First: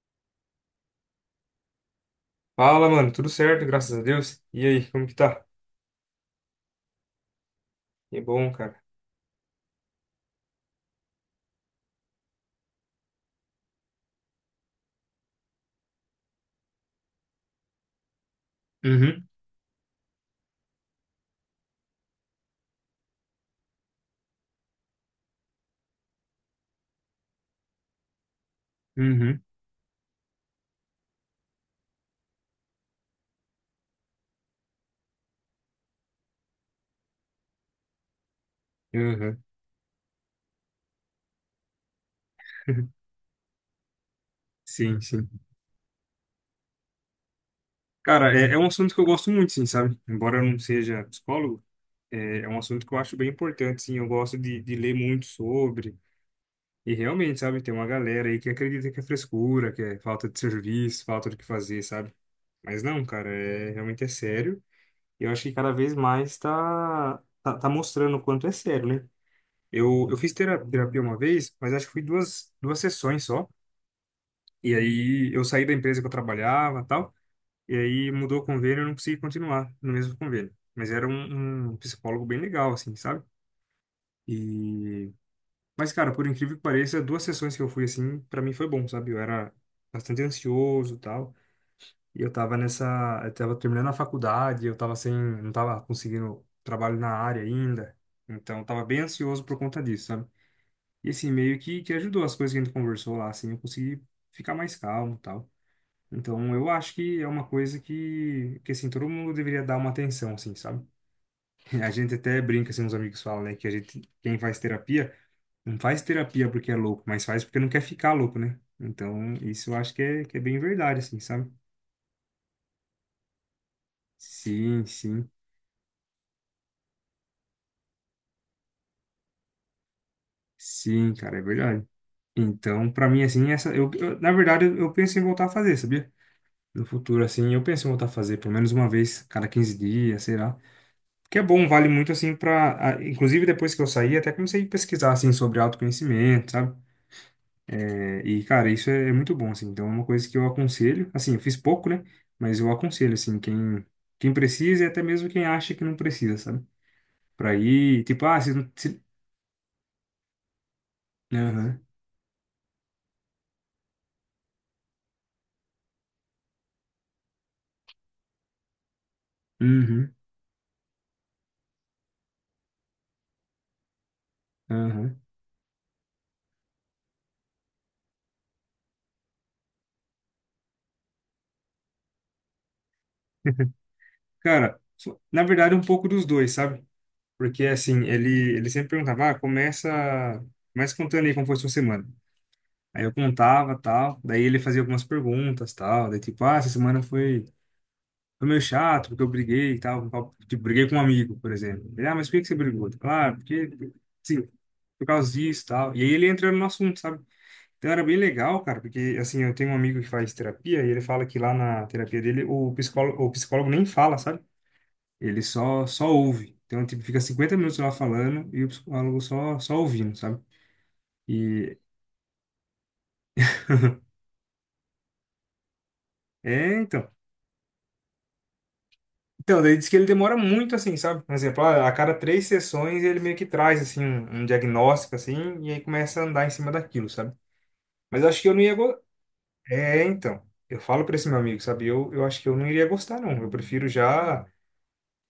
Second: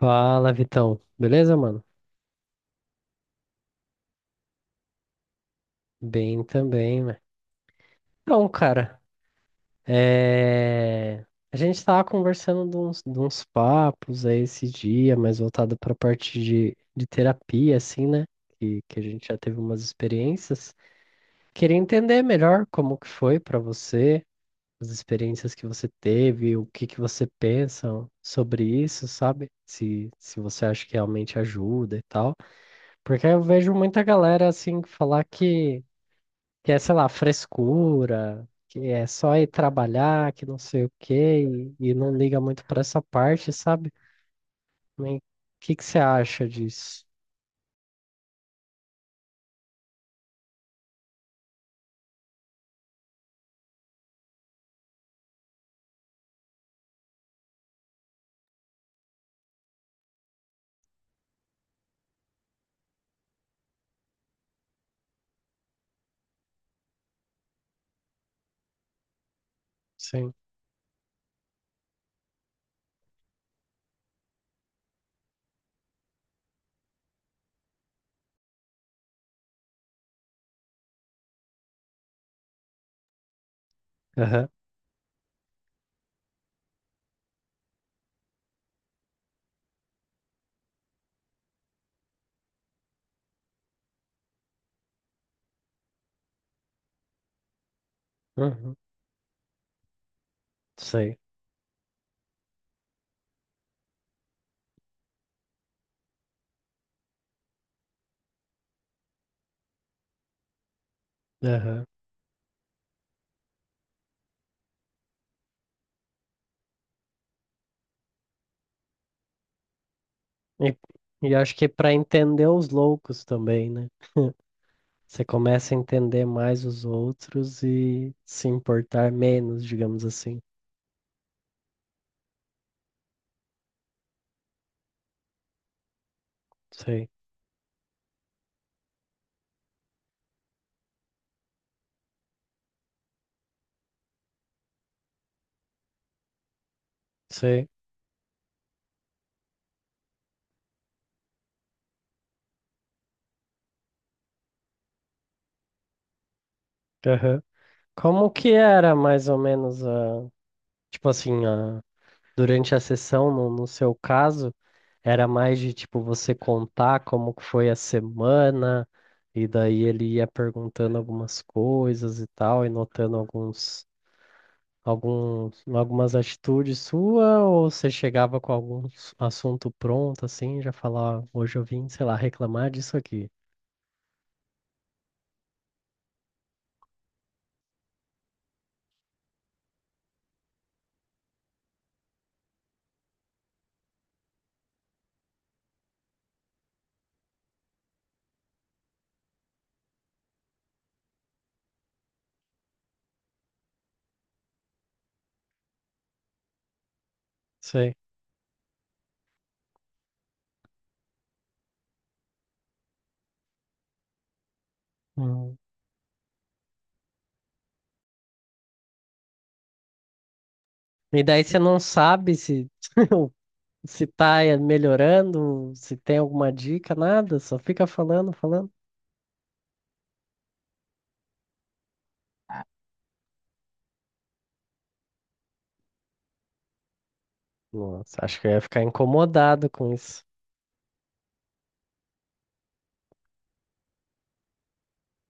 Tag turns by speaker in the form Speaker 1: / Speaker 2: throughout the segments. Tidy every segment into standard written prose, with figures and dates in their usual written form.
Speaker 1: Fala, Vitão. Beleza, mano?
Speaker 2: Fala, mano, tudo certo, graças a Deus. E aí, como que tá?
Speaker 1: Bem também, né?
Speaker 2: Que
Speaker 1: Então,
Speaker 2: bom, cara.
Speaker 1: cara, é... a gente tava conversando de uns papos aí esse dia, mais voltado pra parte de terapia, assim, né? Que a
Speaker 2: Uhum,
Speaker 1: gente já teve umas experiências. Queria entender melhor como que foi pra você, as experiências que você teve, o que que você pensa sobre isso,
Speaker 2: uhum,
Speaker 1: sabe? Se você acha que realmente ajuda e tal. Porque eu vejo muita galera, assim, falar que é, sei lá, frescura, que é só
Speaker 2: uhum.
Speaker 1: ir trabalhar, que não sei o quê, e não liga muito pra essa parte, sabe?
Speaker 2: Sim,
Speaker 1: O
Speaker 2: sim.
Speaker 1: que que você acha disso?
Speaker 2: Cara, é um assunto que eu gosto muito, sim, sabe? Embora eu não seja psicólogo, é um assunto que eu acho bem importante, sim. Eu gosto de ler muito sobre. E realmente, sabe, tem uma galera aí que acredita que é frescura, que é falta de serviço, falta do que fazer, sabe? Mas não, cara, realmente é sério. E eu acho que cada vez mais tá mostrando o quanto é sério, né? Eu fiz
Speaker 1: Sim.
Speaker 2: terapia uma vez, mas acho que foi duas sessões só. E aí eu saí da empresa que eu trabalhava e tal. E aí mudou o convênio e eu não consegui continuar no mesmo convênio. Mas era um psicólogo bem legal, assim, sabe?
Speaker 1: Aham.
Speaker 2: E... Mas, cara, por incrível que pareça, duas sessões que eu fui, assim, pra mim foi bom, sabe? Eu era bastante ansioso e tal. Eu tava terminando a faculdade, eu tava sem... Não tava conseguindo trabalho na área ainda. Então, eu
Speaker 1: Uhum.
Speaker 2: tava bem ansioso por conta disso, sabe? E
Speaker 1: Sei.
Speaker 2: assim, meio que ajudou as coisas que a gente conversou lá, assim, eu consegui ficar mais calmo e tal. Então, eu acho que é uma coisa que assim, todo mundo deveria dar uma atenção, assim, sabe?
Speaker 1: Aham.
Speaker 2: A gente até brinca, assim, os amigos falam, né, que a gente, quem faz terapia, não faz terapia porque é louco, mas faz porque não quer ficar louco, né? Então, isso eu acho que é bem
Speaker 1: E,
Speaker 2: verdade, assim,
Speaker 1: e
Speaker 2: sabe?
Speaker 1: acho que para entender os loucos também, né?
Speaker 2: Sim,
Speaker 1: Você
Speaker 2: sim,
Speaker 1: começa a entender mais os outros e se importar menos, digamos assim.
Speaker 2: sim, cara, é verdade. Então, pra mim, assim, na verdade, eu penso em voltar a fazer, sabia? No
Speaker 1: Sei.
Speaker 2: futuro, assim. Eu penso em voltar a fazer pelo menos uma vez cada 15 dias, sei lá. Porque é bom, vale muito, assim, inclusive, depois que eu saí, até comecei a pesquisar, assim, sobre autoconhecimento, sabe?
Speaker 1: Sei.
Speaker 2: E, cara, isso é muito bom, assim. Então, é uma coisa que eu aconselho. Assim, eu fiz pouco, né? Mas eu aconselho, assim, quem precisa e até mesmo quem acha que não precisa, sabe?
Speaker 1: Aham.
Speaker 2: Pra ir, tipo,
Speaker 1: Como
Speaker 2: ah,
Speaker 1: que
Speaker 2: se... não-
Speaker 1: era
Speaker 2: se...
Speaker 1: mais ou menos a, tipo assim,
Speaker 2: Aham,
Speaker 1: a durante a sessão, no seu caso, era mais de tipo você contar como que foi a semana, e daí ele
Speaker 2: uhum,
Speaker 1: ia perguntando algumas coisas e tal, e notando alguns,
Speaker 2: aham.
Speaker 1: algumas atitudes sua, ou você chegava com algum assunto pronto, assim, já falava: "Ah, hoje eu vim, sei lá, reclamar disso aqui."
Speaker 2: Cara, na verdade, um pouco dos dois, sabe? Porque, assim, ele sempre perguntava, ah, começa contando aí como foi sua semana. Aí eu contava, tal, daí ele fazia algumas perguntas, tal, daí tipo, ah, essa semana foi meio chato, porque eu briguei, e tal, tipo, briguei com um amigo, por exemplo. Ele, ah, mas por que que você brigou? Claro, porque, sim, por causa disso, tal. E aí ele entra no assunto, sabe? Então
Speaker 1: Sei.
Speaker 2: era bem legal, cara, porque, assim, eu tenho um amigo que faz terapia, e ele fala que lá na terapia dele, o psicólogo nem fala, sabe? Ele
Speaker 1: Hum.
Speaker 2: só ouve. Então, tipo, fica 50 minutos lá falando e o psicólogo só ouvindo, sabe?
Speaker 1: E daí você não
Speaker 2: E
Speaker 1: sabe se se tá melhorando, se tem alguma
Speaker 2: é,
Speaker 1: dica,
Speaker 2: então.
Speaker 1: nada, só fica falando, falando.
Speaker 2: Então, daí diz que ele demora muito, assim, sabe? Por exemplo, a cada três sessões ele meio que traz, assim, um diagnóstico, assim, e aí começa a andar em cima daquilo, sabe?
Speaker 1: Nossa,
Speaker 2: Mas eu
Speaker 1: acho
Speaker 2: acho
Speaker 1: que
Speaker 2: que
Speaker 1: eu
Speaker 2: eu
Speaker 1: ia
Speaker 2: não ia.
Speaker 1: ficar incomodado com
Speaker 2: É,
Speaker 1: isso.
Speaker 2: então. Eu falo pra esse meu amigo, sabe? Eu acho que eu não iria gostar, não. Eu prefiro já,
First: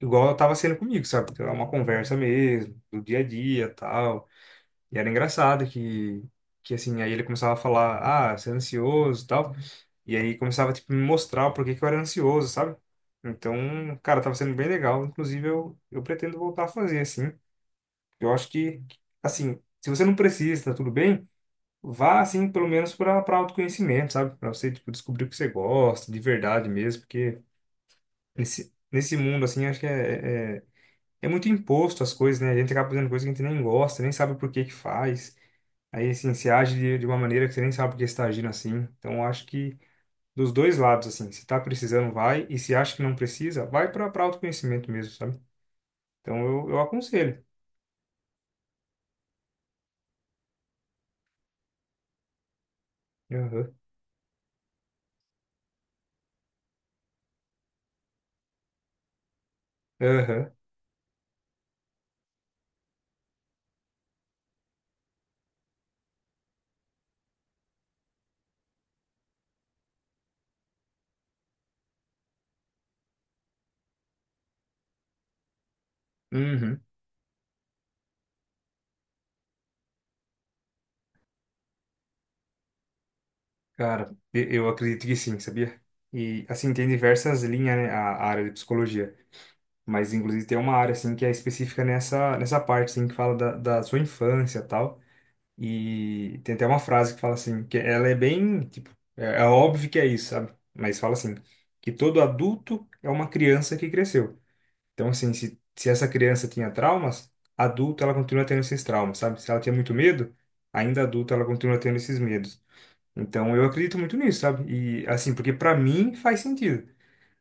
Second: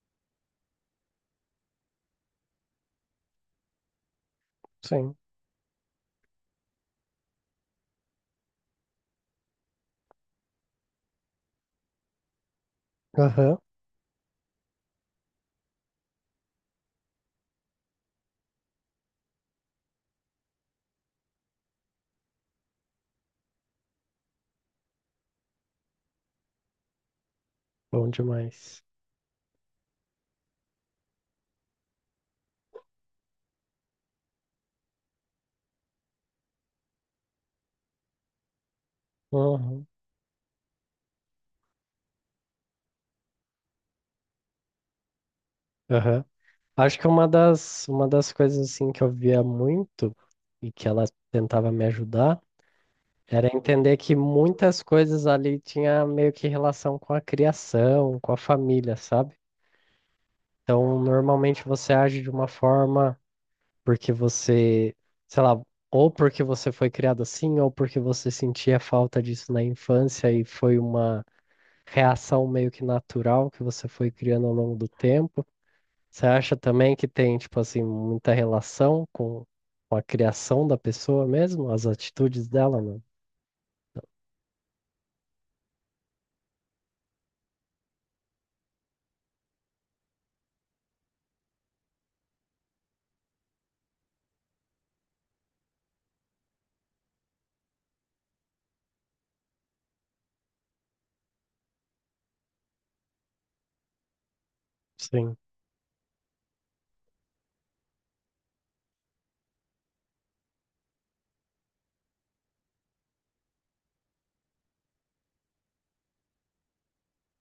Speaker 2: igual tava sendo comigo, sabe? Então, é uma conversa mesmo, do dia a dia, tal. E era
Speaker 1: Sim.
Speaker 2: engraçado que assim, aí ele começava a falar, ah, você é ansioso e tal. E aí começava, tipo, me mostrar o porquê que eu era ansioso, sabe? Então,
Speaker 1: Aham.
Speaker 2: cara, tava sendo bem legal. Inclusive, eu pretendo voltar a fazer, assim. Eu acho que, assim, se você não precisa, tá tudo bem, vá, assim, pelo menos para autoconhecimento, sabe? Para você, tipo, descobrir o que você gosta, de verdade mesmo. Porque
Speaker 1: Bom
Speaker 2: nesse,
Speaker 1: demais.
Speaker 2: nesse mundo, assim, acho que é muito imposto as coisas, né? A gente acaba fazendo coisas que a gente nem gosta, nem sabe por que que faz. Aí, assim, você age de uma maneira que você nem sabe por que você está agindo assim. Então, eu acho que
Speaker 1: Uhum.
Speaker 2: dos dois lados, assim, se tá precisando, vai. E se acha que não precisa, vai para autoconhecimento mesmo, sabe?
Speaker 1: Aham.
Speaker 2: Então, eu
Speaker 1: Acho que
Speaker 2: aconselho.
Speaker 1: uma das coisas assim que eu via muito e que ela tentava me ajudar era
Speaker 2: Aham,
Speaker 1: entender que muitas coisas ali tinha meio que relação com a criação, com a família, sabe?
Speaker 2: aham,
Speaker 1: Então, normalmente você age de uma forma porque você, sei lá, ou porque você foi criado assim, ou porque você sentia falta disso na infância e foi uma reação meio que natural que você foi criando ao longo do tempo? Você acha
Speaker 2: uhum.
Speaker 1: também que tem, tipo assim, muita relação com a criação da pessoa mesmo, as atitudes dela, mano?
Speaker 2: Cara, eu acredito que sim, sabia? E, assim, tem diversas linhas, né, a área de psicologia. Mas, inclusive, tem uma área, assim, que é específica nessa parte, assim, que fala da sua infância e tal. E tem até uma frase que fala assim, que ela é bem, tipo, é óbvio que é isso, sabe? Mas fala assim, que todo adulto é uma criança que cresceu. Então, assim,
Speaker 1: Sim,
Speaker 2: se essa criança tinha traumas, adulta ela continua tendo esses traumas, sabe? Se ela tinha muito medo, ainda adulta ela continua tendo esses medos. Então, eu acredito muito nisso, sabe? E, assim, porque pra mim faz sentido.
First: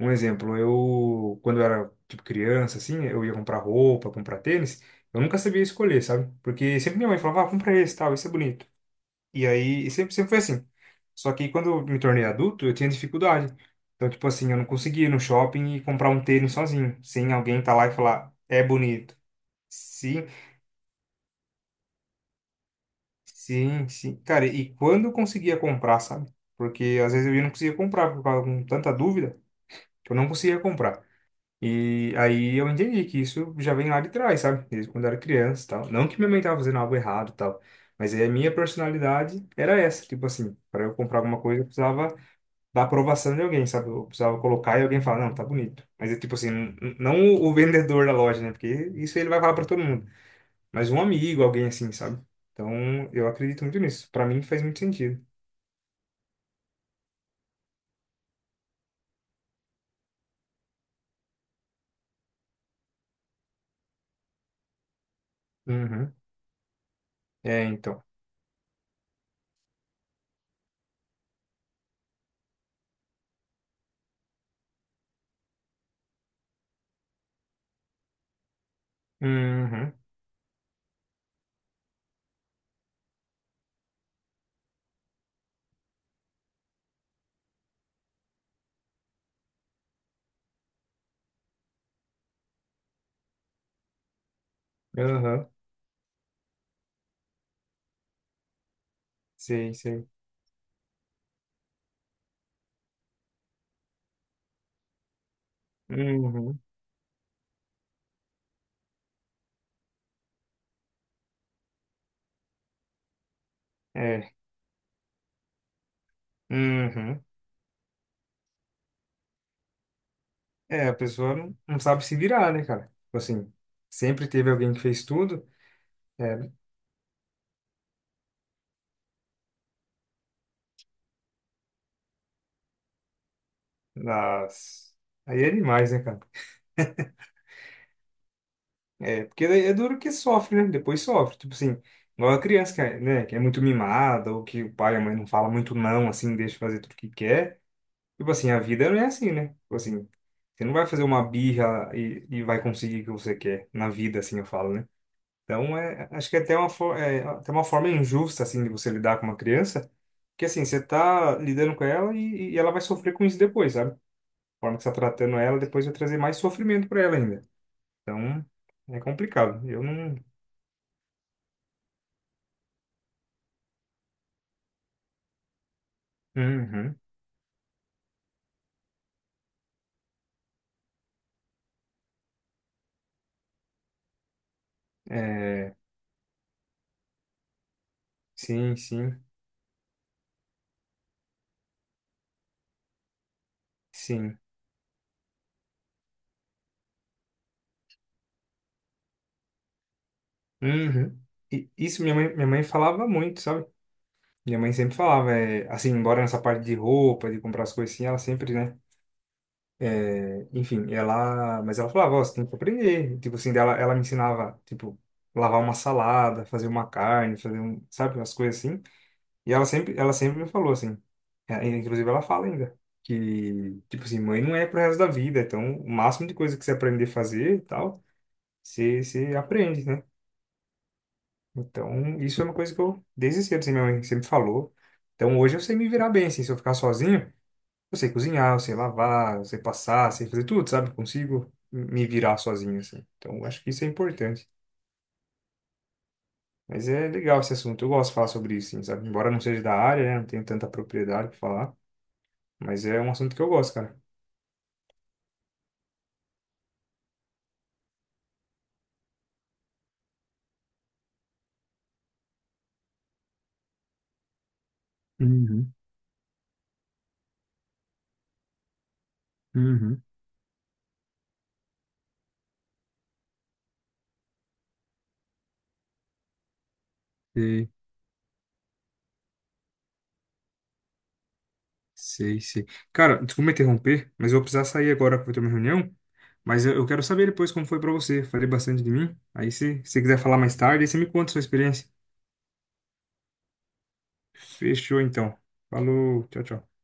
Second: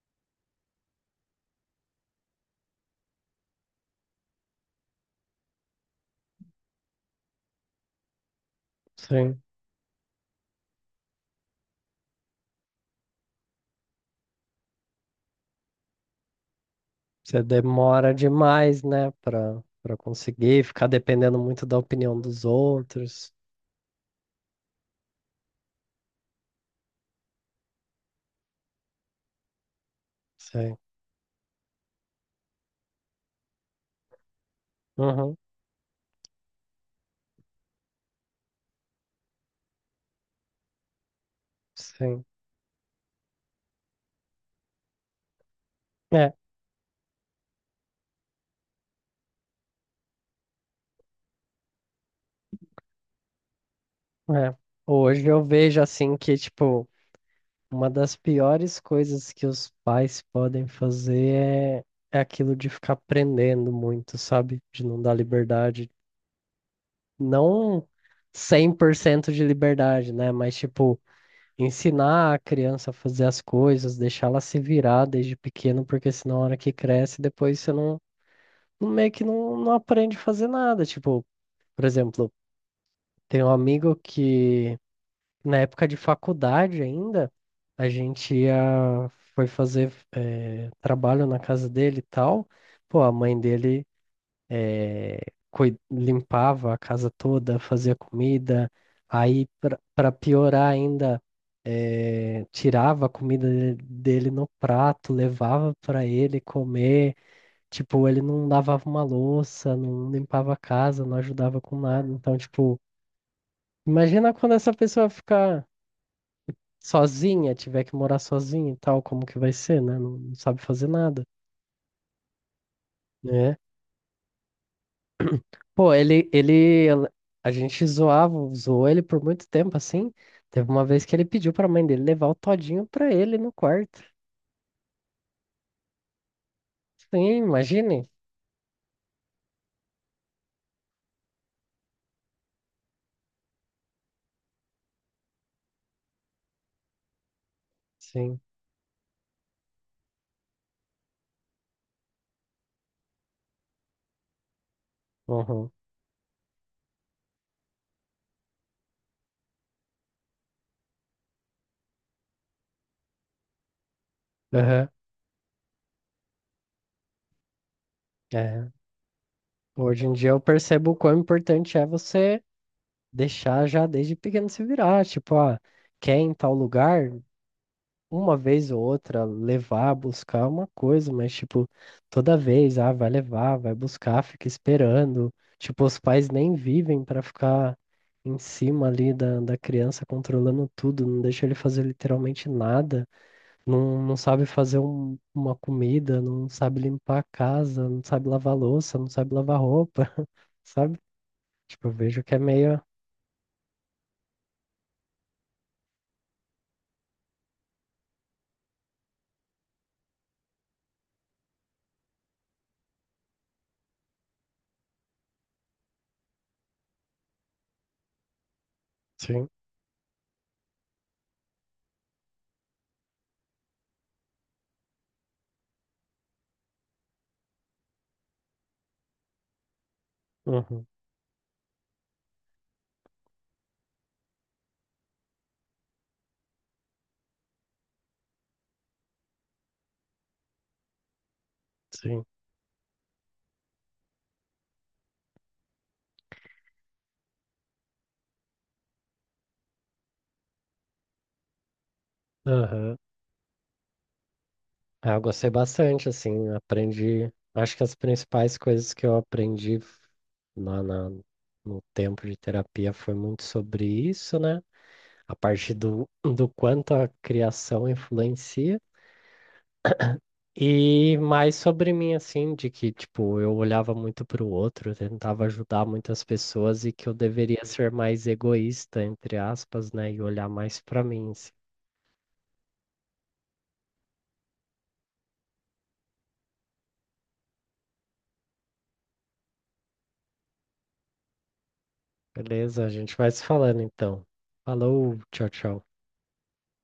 Speaker 2: Um exemplo, eu, quando eu era, tipo, criança, assim, eu ia comprar roupa, comprar tênis, eu nunca sabia escolher, sabe? Porque sempre minha mãe falava, ah, compra esse, tal, esse é bonito.
Speaker 1: sim.
Speaker 2: E aí, e sempre foi assim. Só que quando eu me tornei adulto, eu tinha dificuldade. Então, tipo assim, eu não conseguia ir no shopping e comprar um tênis sozinho, sem
Speaker 1: Você
Speaker 2: alguém estar lá e
Speaker 1: demora
Speaker 2: falar, é
Speaker 1: demais, né,
Speaker 2: bonito.
Speaker 1: pra
Speaker 2: Sim,
Speaker 1: conseguir ficar dependendo muito da opinião dos outros.
Speaker 2: sim, sim. Cara, e quando eu conseguia comprar, sabe? Porque às vezes eu ia e não conseguia comprar por causa de tanta dúvida que eu não conseguia
Speaker 1: Sim.
Speaker 2: comprar. E aí eu entendi que isso já vem lá de trás, sabe? Desde quando eu era
Speaker 1: Uhum,
Speaker 2: criança e tal. Não que minha mãe estava fazendo algo errado e tal, mas aí a minha personalidade era essa, tipo assim, para eu comprar alguma coisa eu precisava
Speaker 1: sim.
Speaker 2: da aprovação de alguém, sabe? Eu precisava colocar e alguém falar, não, tá bonito. Mas é
Speaker 1: É,
Speaker 2: tipo assim, não o vendedor da loja, né? Porque isso ele vai falar pra todo mundo. Mas um amigo, alguém assim, sabe? Então, eu acredito muito nisso. Pra mim
Speaker 1: é.
Speaker 2: faz muito sentido.
Speaker 1: Hoje eu vejo assim que, tipo, uma das piores coisas que os pais podem fazer é aquilo de ficar prendendo muito, sabe? De não dar liberdade.
Speaker 2: Uhum. É,
Speaker 1: Não
Speaker 2: então.
Speaker 1: 100% de liberdade, né? Mas, tipo, ensinar a criança a fazer as coisas, deixar ela se virar desde pequeno, porque senão, na hora que cresce, depois você meio que não
Speaker 2: Uhum.
Speaker 1: aprende a fazer nada. Tipo, por exemplo, tem um amigo que na época de faculdade ainda, a gente ia, foi fazer trabalho na casa dele e tal. Pô, a mãe dele
Speaker 2: Aham.
Speaker 1: limpava a casa toda, fazia comida. Aí,
Speaker 2: Sei, sei.
Speaker 1: para piorar ainda, tirava a comida dele no prato, levava para ele
Speaker 2: Uhum.
Speaker 1: comer. Tipo, ele não lavava uma louça, não limpava a casa, não ajudava com nada. Então, tipo, imagina
Speaker 2: É.
Speaker 1: quando essa pessoa ficar
Speaker 2: Uhum.
Speaker 1: sozinha, tiver que morar sozinha e tal, como que vai ser, né? Não, não sabe fazer
Speaker 2: É, a
Speaker 1: nada,
Speaker 2: pessoa não sabe se virar, né, cara? Tipo assim,
Speaker 1: né?
Speaker 2: sempre teve alguém que fez tudo.
Speaker 1: Pô,
Speaker 2: É,
Speaker 1: a gente zoava, zoou ele por muito tempo, assim. Teve uma vez que ele pediu pra mãe dele levar o todinho pra ele no quarto.
Speaker 2: nas... Aí é demais, né, cara?
Speaker 1: Sim, imagine.
Speaker 2: É, porque daí é duro que sofre, né? Depois sofre. Tipo assim, igual a criança que é, né, que é muito mimada, ou que o pai e a mãe não fala muito não, assim, deixa fazer tudo que quer. Tipo
Speaker 1: Sim.
Speaker 2: assim, a vida não é assim, né? Tipo assim, você não vai fazer uma birra e vai conseguir o que você quer na vida, assim, eu falo, né?
Speaker 1: Uhum.
Speaker 2: Então, acho que é até uma forma injusta, assim, de você lidar com uma criança, porque assim, você tá lidando com ela e ela vai sofrer com isso depois, sabe? A forma que
Speaker 1: Aham.
Speaker 2: você tá tratando ela, depois vai trazer mais sofrimento pra ela ainda. Então,
Speaker 1: É.
Speaker 2: é complicado. Eu
Speaker 1: Hoje em
Speaker 2: não.
Speaker 1: dia eu percebo o quão importante é você deixar já desde pequeno se virar. Tipo, ah, quer ir em tal
Speaker 2: Uhum.
Speaker 1: lugar? Uma vez ou outra levar, buscar uma coisa, mas tipo, toda vez, ah, vai levar, vai buscar, fica esperando.
Speaker 2: É,
Speaker 1: Tipo, os pais nem vivem pra ficar em
Speaker 2: sim,
Speaker 1: cima ali
Speaker 2: sim,
Speaker 1: da criança controlando tudo, não deixa ele fazer literalmente nada, não
Speaker 2: sim.
Speaker 1: sabe fazer uma comida, não sabe limpar a casa, não sabe lavar louça, não sabe lavar roupa, sabe?
Speaker 2: Uhum. E
Speaker 1: Tipo, eu
Speaker 2: isso minha
Speaker 1: vejo
Speaker 2: mãe,
Speaker 1: que é
Speaker 2: minha mãe
Speaker 1: meio.
Speaker 2: falava muito, sabe? Minha mãe sempre falava, assim, embora nessa parte de roupa, de comprar as coisas assim, ela sempre, né? Enfim ela. Mas ela falava, ó, você tem que aprender. Tipo assim, ela me ensinava, tipo, lavar uma salada, fazer uma carne, fazer um, sabe, umas coisas assim.
Speaker 1: Sim,
Speaker 2: E ela sempre me falou assim, inclusive ela fala ainda. Que, tipo assim, mãe não é pro resto da vida, então o máximo de coisa que você aprender a fazer e tal. Você aprende, né?
Speaker 1: uhum,
Speaker 2: Então, isso é uma coisa que eu, desde cedo, assim, minha mãe sempre falou. Então, hoje eu sei me virar bem, assim, se eu ficar sozinho, eu sei cozinhar, eu sei lavar, eu sei passar, eu sei fazer tudo, sabe? Consigo me
Speaker 1: sim.
Speaker 2: virar sozinho, assim. Então, eu acho que isso é importante. Mas é legal esse assunto, eu gosto de falar sobre isso, assim, sabe? Embora não seja da área, né? Não tenho tanta propriedade para falar, mas
Speaker 1: Aham.
Speaker 2: é um assunto que eu gosto, cara.
Speaker 1: Ah, eu gostei bastante, assim, aprendi. Acho que as principais coisas que eu aprendi lá na, no tempo de terapia foi muito sobre isso, né? A
Speaker 2: Uhum,
Speaker 1: parte do quanto a criação influencia.
Speaker 2: uhum.
Speaker 1: E mais sobre mim, assim, de que, tipo, eu olhava muito para o outro, eu tentava ajudar muitas pessoas e que eu deveria ser mais egoísta, entre aspas, né? E olhar mais para mim, assim.
Speaker 2: Sei, sei. Cara, desculpa me interromper, mas eu vou precisar sair agora que eu vou ter uma reunião. Mas eu quero saber depois como foi pra você. Falei bastante de mim. Aí se você quiser falar mais tarde, aí você me conta a sua experiência.
Speaker 1: Beleza? A gente vai se falando, então.
Speaker 2: Fechou
Speaker 1: Falou,
Speaker 2: então.
Speaker 1: tchau, tchau.
Speaker 2: Falou, tchau, tchau.